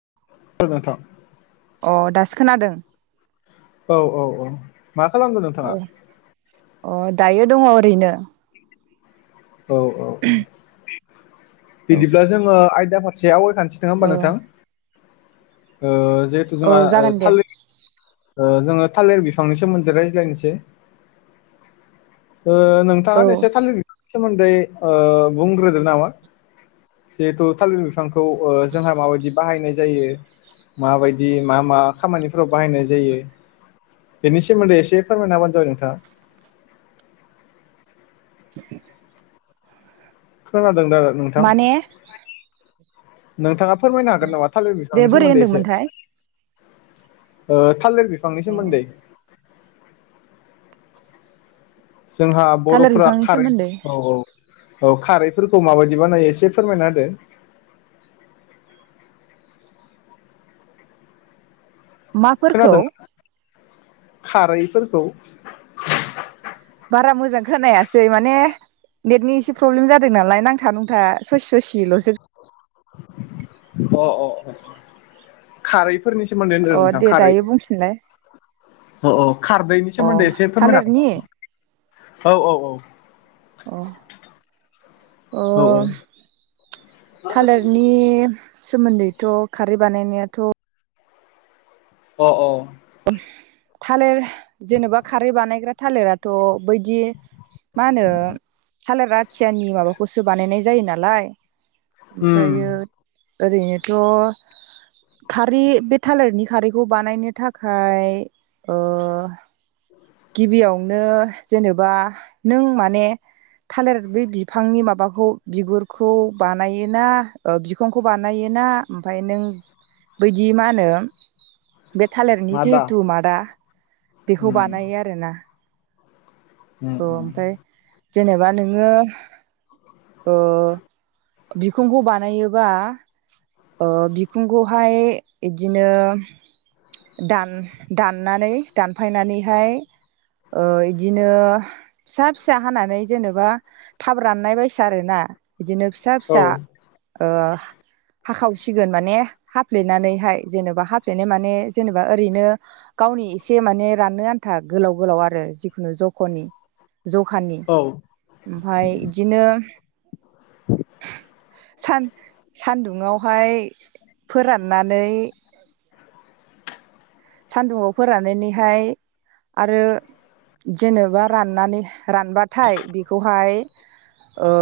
[unintelligible] अ दासो खोनादों। औ औ औ मा खालामगोन औ नोंथाङा। अ दायो दङ ओरैनो। औ औ औ औ बिदिब्ला जोङो आयदाफार [unintelligible] सोंआ होमबा औ नोंथां। ओ जिहेथु औ जोंहा जागोन दे थालिर ओ जोङो थालिर बिफांनि सोमोन्दै रायज्लायनोसै। ओ नोंथाङा औ आंनो एसे थालिर सोमोनदै ओ बुंग्रोदों नामा? जिहेथु थालिर बिफां खौ ओ जों माबायदि बाहायनाय जयो माबायदि मा-मा खामानिफोराव बाहायनाय जायो। बेनि सोमोन्दै एसे फोरमायना होबानो जाबाय नोंथाङा। [unintelligible] खोना [unintelligible] नोंथां, माने नोंथाङा फोरमायनो हागोन नामा थालिर दे बिफांनि बोरै सोमोन्दै एसे। होनदोंमोनथाय ओ थालिर बिफ बिफांनि अ सोमोन्दै। जोंहा थालिर बर'फोरा बिफांनि खारै सोमोन्दै औ-औ औ खारैफोरखौ माबायदि बानायो एसे फोरमायना होदो। माफोरखौ। खोनादों खारैफोरखौ। बारा मोजां खोनायासै माने नेटनि एसे प्रब्लेम जादों नालाय नांथा नुंथा ससे ससेल'सो अ अ अ खारै सोमोन्दै अ दे दायो बुंफिनलाय। अ-अ खारदैनि अ सोमोन्दै एसे फोरमायनो थालिरनि हागोन नामा औ औ औ अ । अ थालिरनि सोमोन्दैथ' खारै बानायनायाथ' अह अह । थालिर जेनेबा खारै बानायग्रा थालिराथ' बैदि मा होनो थालिर आथियानि माबाखौ गुसु बानायनाय जायो नालाय उम ओमफ्रायो ओरैनोथ' खारै बे थालिरनि खारैखौ बानायनो थाख खाय ओ गिबियावनो जेनेबा नों माने थालिर बे बिफांनि माबाखौ बिगुरखौ बानायोना ओ बिखंखौ बानायोना ओमफाय नों बैदि मा होनो बे थालिरनि मादा जिहेथु मादा बेखौ बानायो आरोना ओम औ ओम ओमफ्राय जेनेबा नोङो ओ बिखुंखौ बानायोबा ओ बिखुंखौहाय इदिनो दान दाननानै दानफायनानैहाय ओ इदिनो फिसा फिसा हानानै जेनेबा थाब राननाय बायसा आरोना । बिदिनो फिसा औ फिसा ओ हाखावसिगोन माने हाफ्लेनानैहाय जेनेबा हाफ्लेनाय माने जेनेबा ओरैनो गावनि एसे माने राननो आन्था गोलाव गोलाव आरो जिखुनु जख'नि। जखानि औ ओमफाय इदिनो सान सान्दुंङावहाय फोराननानै सान्दुंङाव फोराननानैहाय आरो जेनेबा राननानै रानबाथाय बेखौहाय ओ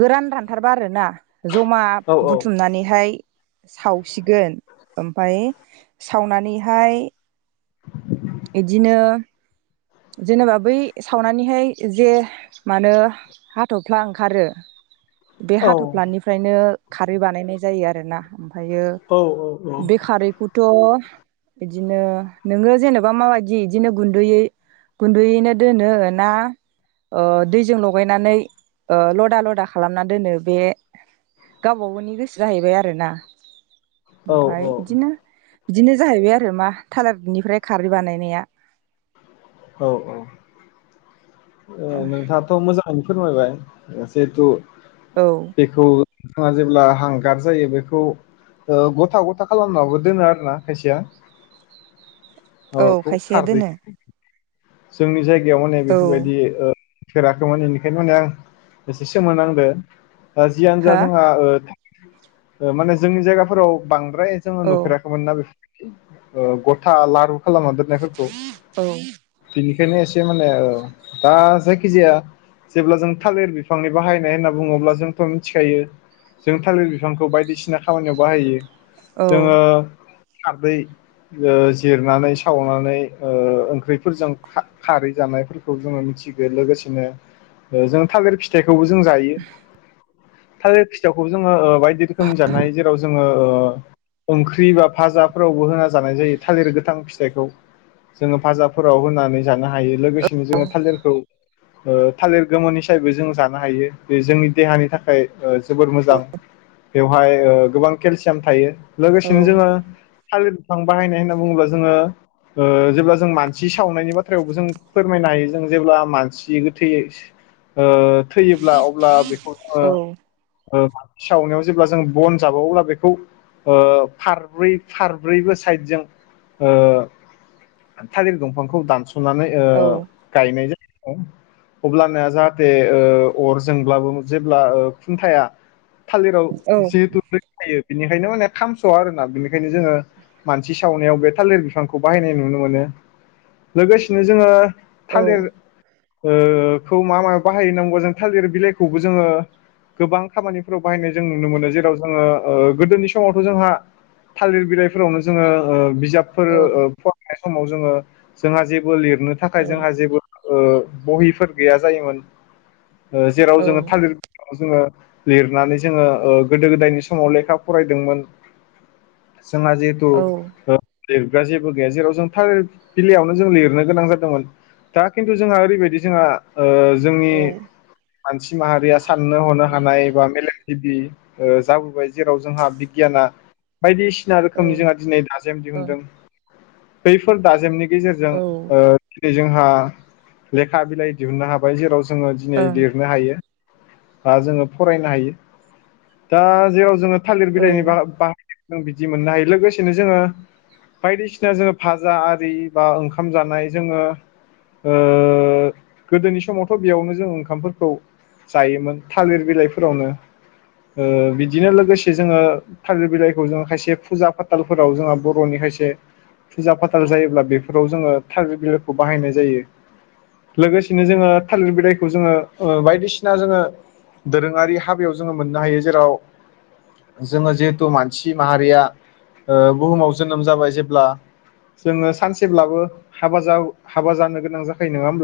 गोरान रानथारबा आरोना जमा औ बुथुमनानैहाय सावसिगोन ओमफाय सावनानैहाय इदिनो जेनेबा बै सावनानैहाय जे मानो हाथ'फ्ला ओंखारो बे औ हाथफ्लानिफ्रायनो खारै बानायनाय जायो आरोना । ओमफायो औ बे खारैखौथ' बिदिनो नोङो जेनेबा माबायदि इदिनो गुन्दैयै गुन्दैयैनो दोनो ना ओ दैजों लगायनानै ओ लदा लदा खालामना दोनो बे गावबा गावनि गोसो जाहैबाय आरोना। औ ओमफाय इदिनो बिदिनो जाहैबाय आरो मा थालारनिफ्राय खारै बानायनाया। औ औ । ओ नोंथाङाथ' मोजां फोरमायबाय ओ जिहेथु औ बेखौ थाङा जेबोला हांगार जायो बेखौ ओ गथा गथा खालामनाबो दोनो आरो ना खायसेया। औ खौ खायसेया दोनो खारदैखौ। जोंनि जायगा याव माने औ बेफोरबायदि ओ फेरीखैमोन इनिखायनो माने आं एसे सोमोनांदो। दा जियानो जा हा जोंहा ओ माने जोंनि जायगाफोराव बां प्राय जोङो औ नुफेराखैमोन ना बे ओ गथा लारु खालामना दोननायफोरखौ औ बिनिखायनो एसे माने ओ दा जायखिजाया जेब्ला जों थालिर बिफांनि बाहायनाय होनना बुङोब्ला जोंथ' मिथिखायो जों थालिर बिफांखौ बायदिसिना खामानियाव बाहायो। औ जोङो खारदै ओ जिरनानै सावनानै ओ ओंख्रि फोर जों खा-खारै जानायफोरखौ जोङो मिथि लोगोसेनो जों थागिर फिथाइ खौबो जों जायो। थलेर फिथाखौ जोङो ओ बायदि रोखोम जानाय जेराव जों ओं ओ ओ ओंख्रि बा भाजाफोरावबो होना जानाय जायो थालिर गोथां फिथखौ जोङो फाजाब फोराव होनानै जानो हायो लोगोसेयैनो जों थालेरखौ ओ थालेर गोमोन हि फिथाइबो जों जानो हायो बे जोंनि देहानि थाखाय ओ जोबोर मोजां बेवहाय गोबां केल सियाम थायो औ लोगोसेनो जोङो थालिर फां बाहायनाय होनना बुङोब्ला जोङो ओ जेब्ला जोंङो मान मानसि सावनायनि बाथ्रायावबो जों फोरमायनो हायो जों जेब्ला मानसि गोथै ओ थैयोब्ला अब्ला बेखौ ओ औ ओ सि सावनायाव जेब्ला जों बन जाबो अब्ला बेखौ ओ फारब्रै फारब्रैबो साइदजों ओ थालिर दंफांखौ दानस सुनानै ओ औ गायनाय जाय अब्लाना जाहाथे ओ अरजोंब्लाबो जेब्ला खुन्थाया थालिराव जिहेथु [unintelligible] थायो बिनिखायनो माने खामस'आ आरोना बिनिखायनो जोङो मानसि सावनायाव बे थालिर बिफांखौ बाहायनाय नुनो मोनो। लोगोसेनो जोङो औ थालिर ओ खौ मा मा बाहायो होना बुङोबा जों थालिर बिलाइखौबो जोङो गोबां खामानिफोराव बाहायनाय जों नुनो मोनो जेराव जोङो ओ गोदोनि समावथ' जोंहा थालिर बिलाइफोरावनो जोङो ओ बि जाबफोर ओ [unintelligible] समाव जोङो जोंहा जेबो लिर नो थाखाय जोंहा जेबो ओ बहिफोर गैया जायोमोन। ओ जेराव औ जोङो थालिर जोंङो लिरनानै जोङो ओ गोदो गोदायनि समाव लेखा फरायदोंमोन। जोंहा जिहेतु ओ लिरग्रा जेबो गैया, जेराव जों थालिर बिलायावनो जों लिरनो गोनां जादोंमोन। दा किन्टु जोंहा ओरैबायदि जोंहा ओ जोंनि मानसि माहारिया साननो हनो हानाय बा मेलेम जिबि ओ जाबोबाय जेराव जोंहा बिगियाना बायदिसिना औ रोखोमनि जोंहा दिनै दाजेम दिहुनदों। बैफोर दाजेमनि गेजेरजों औ ओ जोंहा लेखा बिलाइ दिहुननो हाबाय जेराव जों जोङो दिनै ओं लिरनो हायो। आ जोङो फरायनो हायो। दा जेराव जोङो थालिर औ बिलाइनि बा-बा जों बिदि मोननो हायो लोगोसेनो जोङो बायदिसिना जोङो भाज जा आरि बा ओंखाम जानाय जोङो ओ गोदोनि समावथ' बेयावनो जों ओंखामफोरखौ जायोमोन थालिर बिलाइफोरावनो। ओ बिदिनो लोगोसे जोङो थालिर बिलाइखौ जो खायसे फुजा फाथालफोराव जोंहा बर'नि खायसे फुजा फाथाल जायोब्ला बेफोराव जोङो थालिर बिलाइखौ बाहायनाय जायो। लोगोसेनो जोङो थालिर बिलाइखौ जोङो ओ बायदिसिना जोङो दोरोङारि हाबायाव जोङो मोननो हायो जेराव जोङो जिहेथु मानसि माहारिया ओ बुहुमाव जोनोम जाबाय जेब्ला जोङो सानसेब्लाबो हाबा जाउ हाबा जानो गोनां जाखायो नोङा होमब्ला?